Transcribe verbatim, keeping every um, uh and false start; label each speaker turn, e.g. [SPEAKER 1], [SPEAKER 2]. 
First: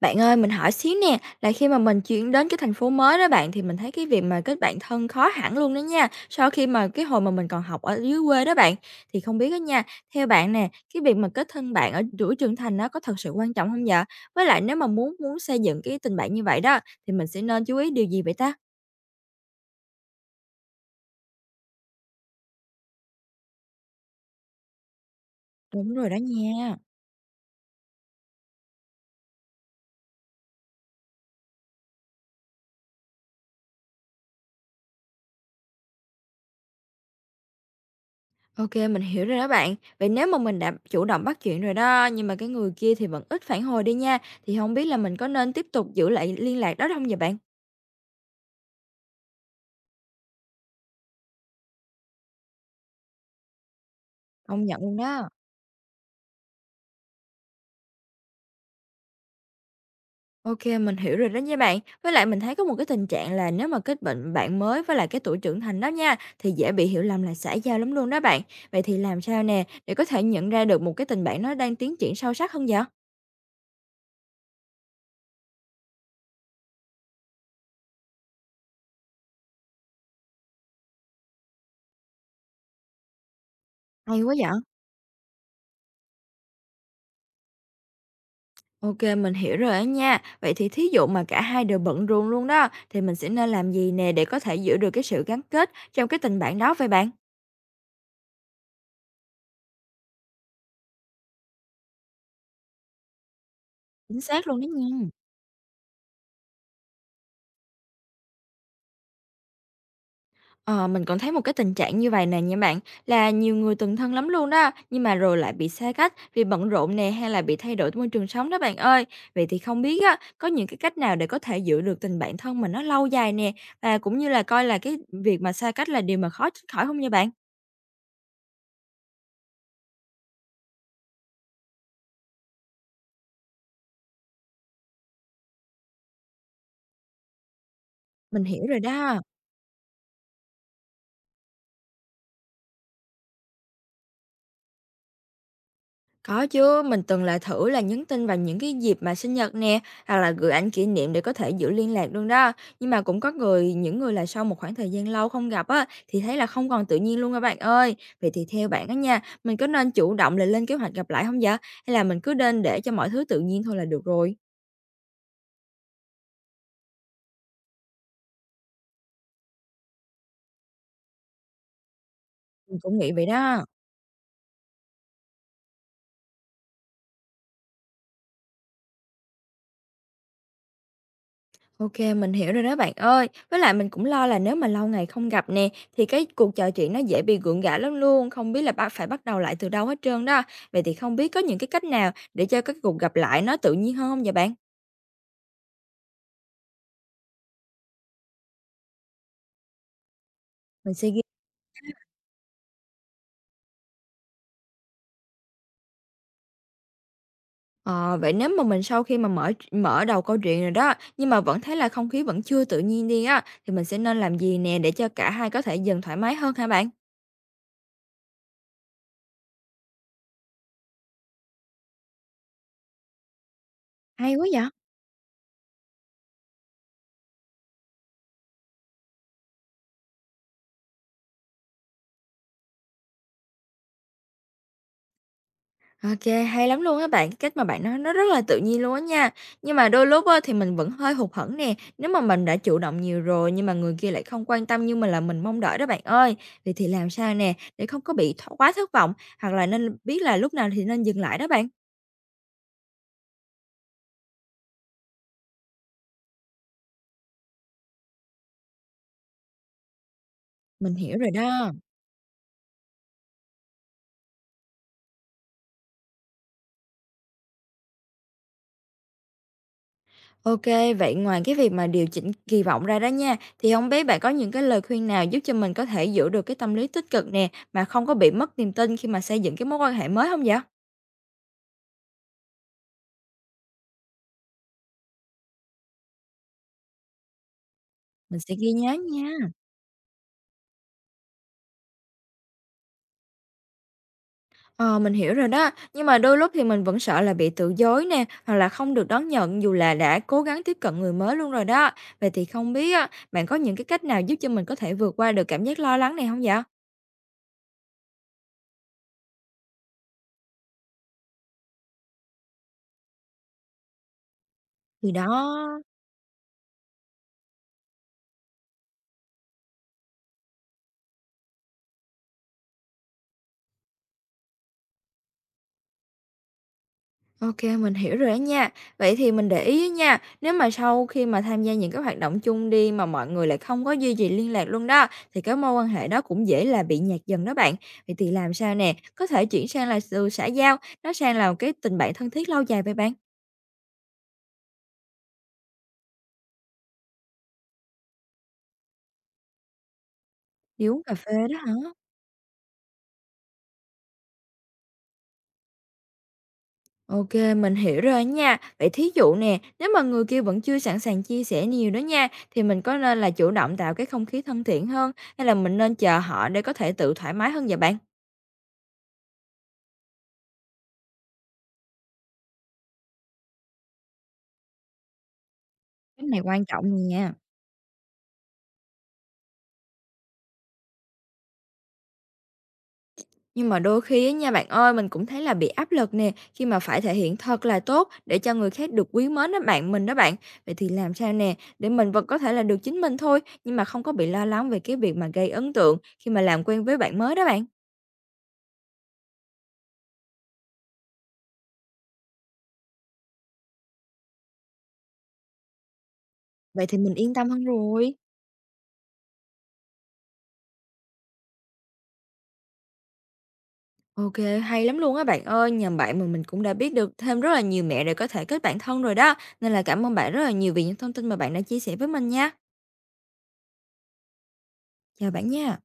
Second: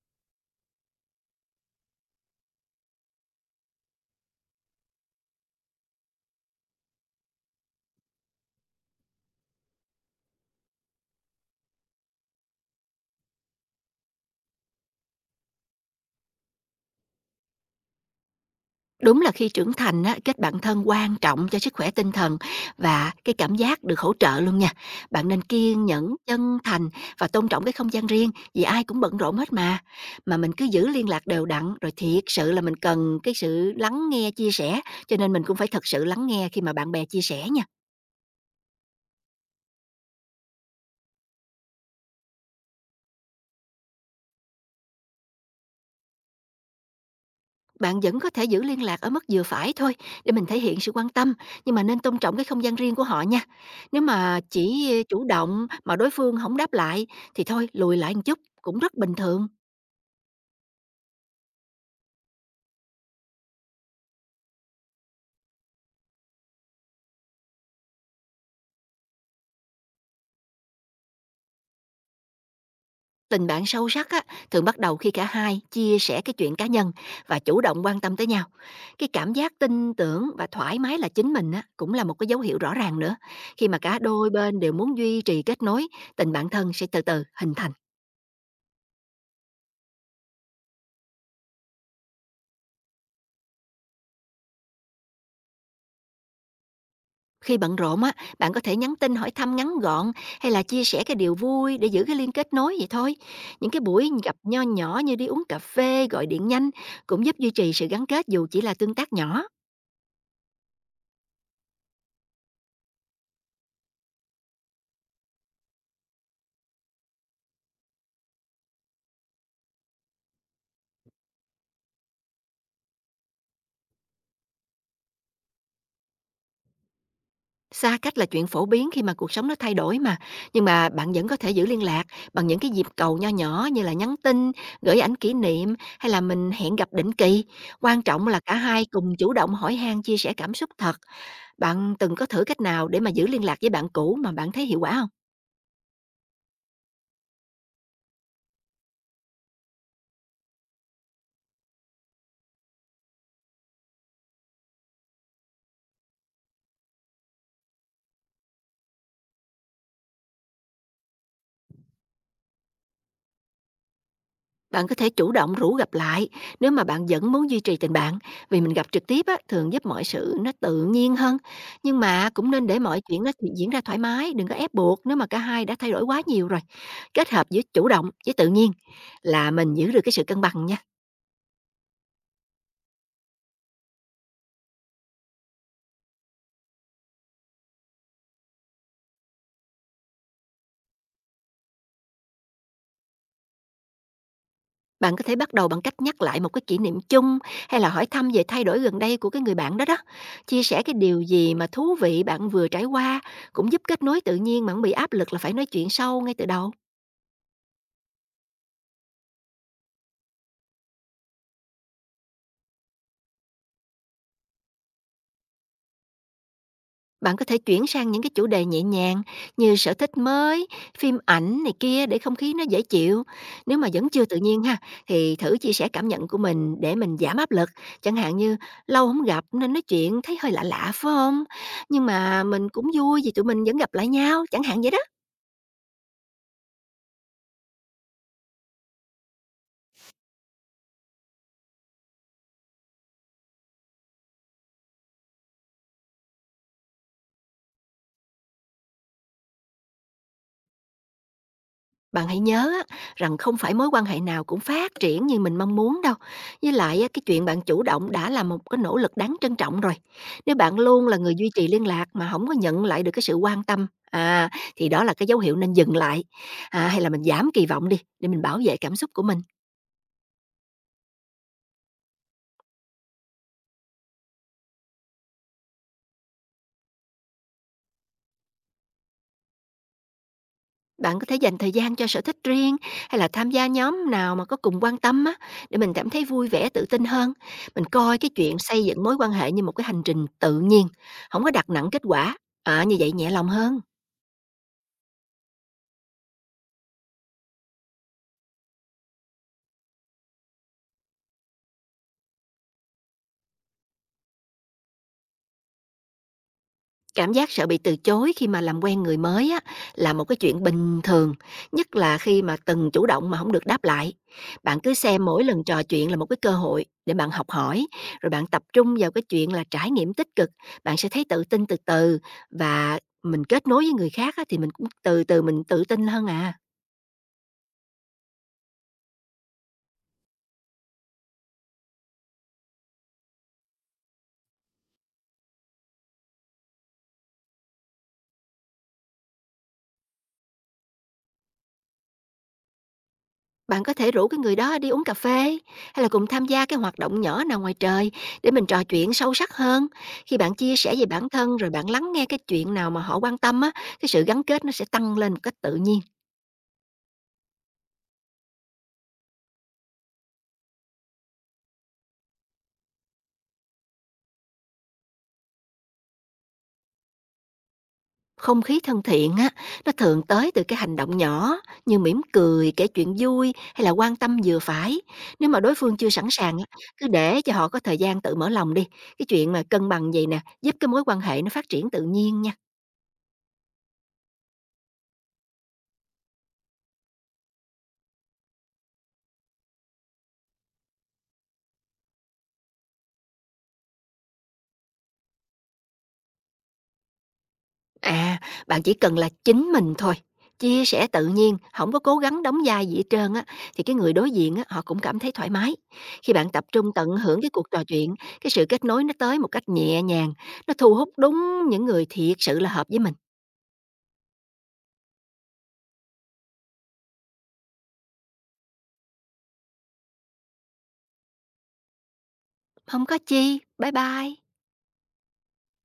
[SPEAKER 1] Bạn ơi, mình hỏi xíu nè, là khi mà mình chuyển đến cái thành phố mới đó bạn, thì mình thấy cái việc mà kết bạn thân khó hẳn luôn đó nha, sau khi mà cái hồi mà mình còn học ở dưới quê đó bạn. Thì không biết đó nha, theo bạn nè, cái việc mà kết thân bạn ở tuổi trưởng thành nó có thật sự quan trọng không vậy? Với lại nếu mà muốn muốn xây dựng cái tình bạn như vậy đó, thì mình sẽ nên chú ý điều gì vậy ta?
[SPEAKER 2] Đúng là khi trưởng thành á, kết bạn thân quan trọng cho sức khỏe tinh thần và cái cảm giác được hỗ trợ luôn nha. Bạn nên kiên
[SPEAKER 1] Đúng rồi
[SPEAKER 2] nhẫn,
[SPEAKER 1] đó
[SPEAKER 2] chân
[SPEAKER 1] nha.
[SPEAKER 2] thành và tôn trọng cái không gian riêng vì ai cũng bận rộn hết mà. Mà mình cứ giữ liên lạc đều đặn rồi thiệt sự là mình cần cái sự lắng nghe, chia sẻ, cho nên mình cũng phải thật sự lắng nghe khi mà bạn bè chia sẻ nha.
[SPEAKER 1] OK, mình hiểu rồi đó bạn. Vậy nếu mà mình đã chủ động bắt chuyện rồi đó, nhưng mà cái người kia thì vẫn ít phản hồi đi nha, thì không biết là mình có nên tiếp tục giữ lại liên lạc đó không vậy bạn?
[SPEAKER 2] Bạn vẫn có thể giữ liên lạc ở mức vừa phải thôi, để mình thể hiện sự quan tâm, nhưng mà nên tôn trọng cái không gian riêng của họ nha. Nếu mà
[SPEAKER 1] Công nhận
[SPEAKER 2] chỉ
[SPEAKER 1] luôn
[SPEAKER 2] eh, chủ
[SPEAKER 1] đó.
[SPEAKER 2] động mà đối phương không đáp lại, thì thôi lùi lại một chút cũng rất bình thường.
[SPEAKER 1] Ok, mình hiểu rồi đó nha bạn. Với lại mình thấy có một cái tình trạng là nếu mà kết bệnh bạn mới với lại cái tuổi trưởng thành đó nha, thì dễ bị hiểu lầm là xã giao lắm luôn đó bạn. Vậy thì làm sao nè, để có thể nhận ra được một cái tình bạn nó đang tiến triển sâu sắc hơn vậy?
[SPEAKER 2] Tình bạn sâu sắc á, thường bắt đầu khi cả hai chia sẻ cái chuyện cá nhân và chủ động quan tâm tới nhau. Cái cảm giác tin tưởng và thoải mái là chính mình á, cũng là một cái dấu hiệu rõ ràng nữa. Khi mà cả
[SPEAKER 1] Hay
[SPEAKER 2] đôi
[SPEAKER 1] quá vậy!
[SPEAKER 2] bên đều muốn duy trì kết nối, tình bạn thân sẽ từ từ hình thành.
[SPEAKER 1] Ok, mình hiểu rồi á nha. Vậy thì thí dụ mà cả hai đều bận rộn luôn đó, thì mình sẽ nên làm gì nè để có thể giữ được cái sự gắn kết trong cái tình bạn đó vậy bạn?
[SPEAKER 2] Khi bận rộn á, bạn có thể nhắn tin hỏi thăm ngắn gọn, hay là chia sẻ cái điều vui để giữ cái liên kết nối vậy thôi. Những cái buổi
[SPEAKER 1] Chính
[SPEAKER 2] gặp
[SPEAKER 1] xác luôn
[SPEAKER 2] nho
[SPEAKER 1] đó
[SPEAKER 2] nhỏ
[SPEAKER 1] nha.
[SPEAKER 2] như đi uống cà phê, gọi điện nhanh cũng giúp duy trì sự gắn kết, dù chỉ là tương tác nhỏ.
[SPEAKER 1] Ờ, mình còn thấy một cái tình trạng như vậy nè nha bạn, là nhiều người từng thân lắm luôn đó, nhưng mà rồi lại bị xa cách vì bận rộn nè, hay là bị thay đổi môi trường sống đó bạn ơi. Vậy thì không biết á, có những cái cách nào để có thể giữ được tình bạn thân mà nó lâu dài nè, và cũng như là coi là cái việc mà xa cách là điều mà khó tránh khỏi không nha bạn?
[SPEAKER 2] Xa cách là chuyện phổ biến khi mà cuộc sống nó thay đổi mà, nhưng mà bạn vẫn có thể giữ liên lạc bằng những cái dịp cầu nho nhỏ, như là nhắn tin, gửi ảnh kỷ niệm, hay là mình hẹn gặp định kỳ. Quan trọng là
[SPEAKER 1] Mình
[SPEAKER 2] cả
[SPEAKER 1] hiểu rồi
[SPEAKER 2] hai cùng
[SPEAKER 1] đó.
[SPEAKER 2] chủ động hỏi han, chia sẻ cảm xúc thật. Bạn từng có thử cách nào để mà giữ liên lạc với bạn cũ mà bạn thấy hiệu quả không?
[SPEAKER 1] Có chứ, mình từng là thử là nhắn tin vào những cái dịp mà sinh nhật nè, hoặc là gửi ảnh kỷ niệm để có thể giữ liên lạc luôn đó. Nhưng mà cũng có người, những người là sau một khoảng thời gian lâu không gặp á, thì thấy là không còn tự nhiên luôn các bạn ơi. Vậy thì theo bạn á nha, mình có nên chủ động là lên kế hoạch gặp lại không vậy? Hay là mình cứ nên để cho mọi thứ tự nhiên thôi là được rồi?
[SPEAKER 2] Bạn có thể chủ động rủ gặp lại nếu mà bạn vẫn muốn duy trì tình bạn, vì mình gặp trực tiếp á, thường giúp mọi sự nó tự nhiên hơn. Nhưng mà cũng nên
[SPEAKER 1] Mình
[SPEAKER 2] để
[SPEAKER 1] cũng
[SPEAKER 2] mọi
[SPEAKER 1] nghĩ
[SPEAKER 2] chuyện
[SPEAKER 1] vậy
[SPEAKER 2] nó
[SPEAKER 1] đó.
[SPEAKER 2] diễn ra thoải mái, đừng có ép buộc nếu mà cả hai đã thay đổi quá nhiều rồi. Kết hợp giữa chủ động với tự nhiên là mình giữ được cái sự cân bằng nha.
[SPEAKER 1] OK, mình hiểu rồi đó bạn ơi. Với lại mình cũng lo là nếu mà lâu ngày không gặp nè, thì cái cuộc trò chuyện nó dễ bị gượng gạo lắm luôn, không biết là ba phải bắt đầu lại từ đâu hết trơn đó. Vậy thì không biết có những cái cách nào để cho cái cuộc gặp lại nó tự nhiên hơn hông vậy bạn?
[SPEAKER 2] Bạn có thể bắt đầu bằng cách nhắc lại một cái kỷ niệm chung, hay là hỏi thăm về thay đổi gần đây của cái người bạn đó đó. Chia sẻ
[SPEAKER 1] Mình
[SPEAKER 2] cái
[SPEAKER 1] sẽ ghi
[SPEAKER 2] điều gì mà thú vị bạn vừa trải qua cũng giúp kết nối tự nhiên, mà không bị áp lực là phải nói chuyện sâu ngay từ đầu.
[SPEAKER 1] ờ, vậy nếu mà mình sau khi mà mở mở đầu câu chuyện rồi đó, nhưng mà vẫn thấy là không khí vẫn chưa tự nhiên đi á, thì mình sẽ nên làm gì nè để cho cả hai có thể dần thoải mái hơn hả bạn?
[SPEAKER 2] Bạn có thể chuyển sang những cái chủ đề nhẹ nhàng, như sở thích mới, phim ảnh này kia, để không khí nó dễ chịu. Nếu mà vẫn chưa
[SPEAKER 1] Hay
[SPEAKER 2] tự
[SPEAKER 1] quá
[SPEAKER 2] nhiên
[SPEAKER 1] vậy!
[SPEAKER 2] ha, thì thử chia sẻ cảm nhận của mình để mình giảm áp lực. Chẳng hạn như, lâu không gặp nên nói chuyện thấy hơi lạ lạ phải không? Nhưng mà mình cũng vui vì tụi mình vẫn gặp lại nhau, chẳng hạn vậy đó.
[SPEAKER 1] OK, hay lắm luôn á bạn, cái cách mà bạn nói nó rất là tự nhiên luôn á nha. Nhưng mà đôi lúc á thì mình vẫn hơi hụt hẫng nè, nếu mà mình đã chủ động nhiều rồi nhưng mà người kia lại không quan tâm như mình là mình mong đợi đó bạn ơi. Vậy thì làm sao nè để không có bị tho quá thất vọng, hoặc là nên biết là lúc nào thì nên dừng lại đó bạn?
[SPEAKER 2] Bạn hãy nhớ á, rằng không phải mối quan hệ nào cũng phát triển như mình mong muốn đâu. Với lại á, cái chuyện bạn chủ động đã là một cái nỗ lực đáng trân trọng rồi. Nếu bạn
[SPEAKER 1] Mình
[SPEAKER 2] luôn là
[SPEAKER 1] hiểu rồi
[SPEAKER 2] người duy trì
[SPEAKER 1] đó.
[SPEAKER 2] liên lạc mà không có nhận lại được cái sự quan tâm, à, thì đó là cái dấu hiệu nên dừng lại. À, hay là mình giảm kỳ vọng đi để mình bảo vệ cảm xúc của mình.
[SPEAKER 1] OK, vậy ngoài cái việc mà điều chỉnh kỳ vọng ra đó nha, thì không biết bạn có những cái lời khuyên nào giúp cho mình có thể giữ được cái tâm lý tích cực nè, mà không có bị mất niềm tin khi mà xây dựng cái mối quan hệ mới không vậy?
[SPEAKER 2] Bạn có thể dành thời gian cho sở thích riêng, hay là tham gia nhóm nào mà có cùng quan tâm á, để mình cảm thấy vui vẻ, tự tin hơn. Mình coi cái
[SPEAKER 1] Mình sẽ
[SPEAKER 2] chuyện
[SPEAKER 1] ghi
[SPEAKER 2] xây
[SPEAKER 1] nhớ
[SPEAKER 2] dựng mối quan
[SPEAKER 1] nha.
[SPEAKER 2] hệ như một cái hành trình tự nhiên, không có đặt nặng kết quả, à, như vậy nhẹ lòng hơn.
[SPEAKER 1] Ờ, mình hiểu rồi đó, nhưng mà đôi lúc thì mình vẫn sợ là bị từ chối nè, hoặc là không được đón nhận dù là đã cố gắng tiếp cận người mới luôn rồi đó. Vậy thì không biết á, bạn có những cái cách nào giúp cho mình có thể vượt qua được cảm giác lo lắng này không vậy?
[SPEAKER 2] Cảm giác sợ bị từ chối khi mà làm quen người mới á, là một cái chuyện bình thường, nhất là khi mà từng chủ động mà không được đáp lại. Bạn cứ
[SPEAKER 1] Thì
[SPEAKER 2] xem
[SPEAKER 1] đó,
[SPEAKER 2] mỗi lần trò chuyện là một cái cơ hội để bạn học hỏi, rồi bạn tập trung vào cái chuyện là trải nghiệm tích cực, bạn sẽ thấy tự tin từ từ, và mình kết nối với người khác á, thì mình cũng từ từ mình tự tin hơn à.
[SPEAKER 1] OK, mình hiểu rồi đó nha. Vậy thì mình để ý á nha, nếu mà sau khi mà tham gia những cái hoạt động chung đi mà mọi người lại không có duy trì liên lạc luôn đó, thì cái mối quan hệ đó cũng dễ là bị nhạt dần đó bạn. Vậy thì làm sao nè, có thể chuyển sang là từ xã giao, nó sang là một cái tình bạn thân thiết lâu dài vậy bạn?
[SPEAKER 2] Bạn có thể rủ cái người đó đi uống cà phê, hay là cùng tham gia cái hoạt động nhỏ nào ngoài trời, để mình trò chuyện sâu sắc hơn. Khi bạn chia
[SPEAKER 1] Đi
[SPEAKER 2] sẻ
[SPEAKER 1] uống
[SPEAKER 2] về
[SPEAKER 1] cà
[SPEAKER 2] bản
[SPEAKER 1] phê
[SPEAKER 2] thân
[SPEAKER 1] đó
[SPEAKER 2] rồi
[SPEAKER 1] hả?
[SPEAKER 2] bạn lắng nghe cái chuyện nào mà họ quan tâm á, cái sự gắn kết nó sẽ tăng lên một cách tự nhiên.
[SPEAKER 1] Ok, mình hiểu rồi nha. Vậy thí dụ nè, nếu mà người kia vẫn chưa sẵn sàng chia sẻ nhiều đó nha, thì mình có nên là chủ động tạo cái không khí thân thiện hơn, hay là mình nên chờ họ để có thể tự thoải mái hơn vậy bạn?
[SPEAKER 2] Không khí thân thiện á, nó thường tới từ cái hành động nhỏ, như mỉm cười, kể chuyện vui, hay là quan tâm vừa phải. Nếu mà đối phương chưa
[SPEAKER 1] Cái
[SPEAKER 2] sẵn
[SPEAKER 1] này
[SPEAKER 2] sàng
[SPEAKER 1] quan
[SPEAKER 2] á,
[SPEAKER 1] trọng
[SPEAKER 2] cứ
[SPEAKER 1] nha.
[SPEAKER 2] để cho họ có thời gian tự mở lòng đi. Cái chuyện mà cân bằng vậy nè, giúp cái mối quan hệ nó phát triển tự nhiên nha.
[SPEAKER 1] Nhưng mà đôi khi á nha bạn ơi, mình cũng thấy là bị áp lực nè, khi mà phải thể hiện thật là tốt để cho người khác được quý mến đó bạn mình đó bạn. Vậy thì làm sao nè, để mình vẫn có thể là được chính mình thôi, nhưng mà không có bị lo lắng về cái việc mà gây ấn tượng khi mà làm quen với bạn mới đó bạn.
[SPEAKER 2] À, bạn chỉ cần là chính mình thôi, chia sẻ tự nhiên, không có cố gắng đóng vai gì hết trơn á, thì cái người đối diện á, họ cũng cảm thấy thoải mái. Khi bạn tập
[SPEAKER 1] Vậy
[SPEAKER 2] trung
[SPEAKER 1] thì
[SPEAKER 2] tận
[SPEAKER 1] mình yên
[SPEAKER 2] hưởng
[SPEAKER 1] tâm
[SPEAKER 2] cái
[SPEAKER 1] hơn
[SPEAKER 2] cuộc trò
[SPEAKER 1] rồi.
[SPEAKER 2] chuyện, cái sự kết nối nó tới một cách nhẹ nhàng, nó thu hút đúng những người thiệt sự là hợp với mình.
[SPEAKER 1] OK, hay lắm luôn á bạn ơi. Nhờ bạn mà mình cũng đã biết được thêm rất là nhiều mẹo để có thể kết bạn thân rồi đó. Nên là cảm ơn bạn rất là nhiều vì những thông tin mà bạn đã chia sẻ với mình nha.
[SPEAKER 2] Không có chi. Bye bye.
[SPEAKER 1] Chào bạn nha.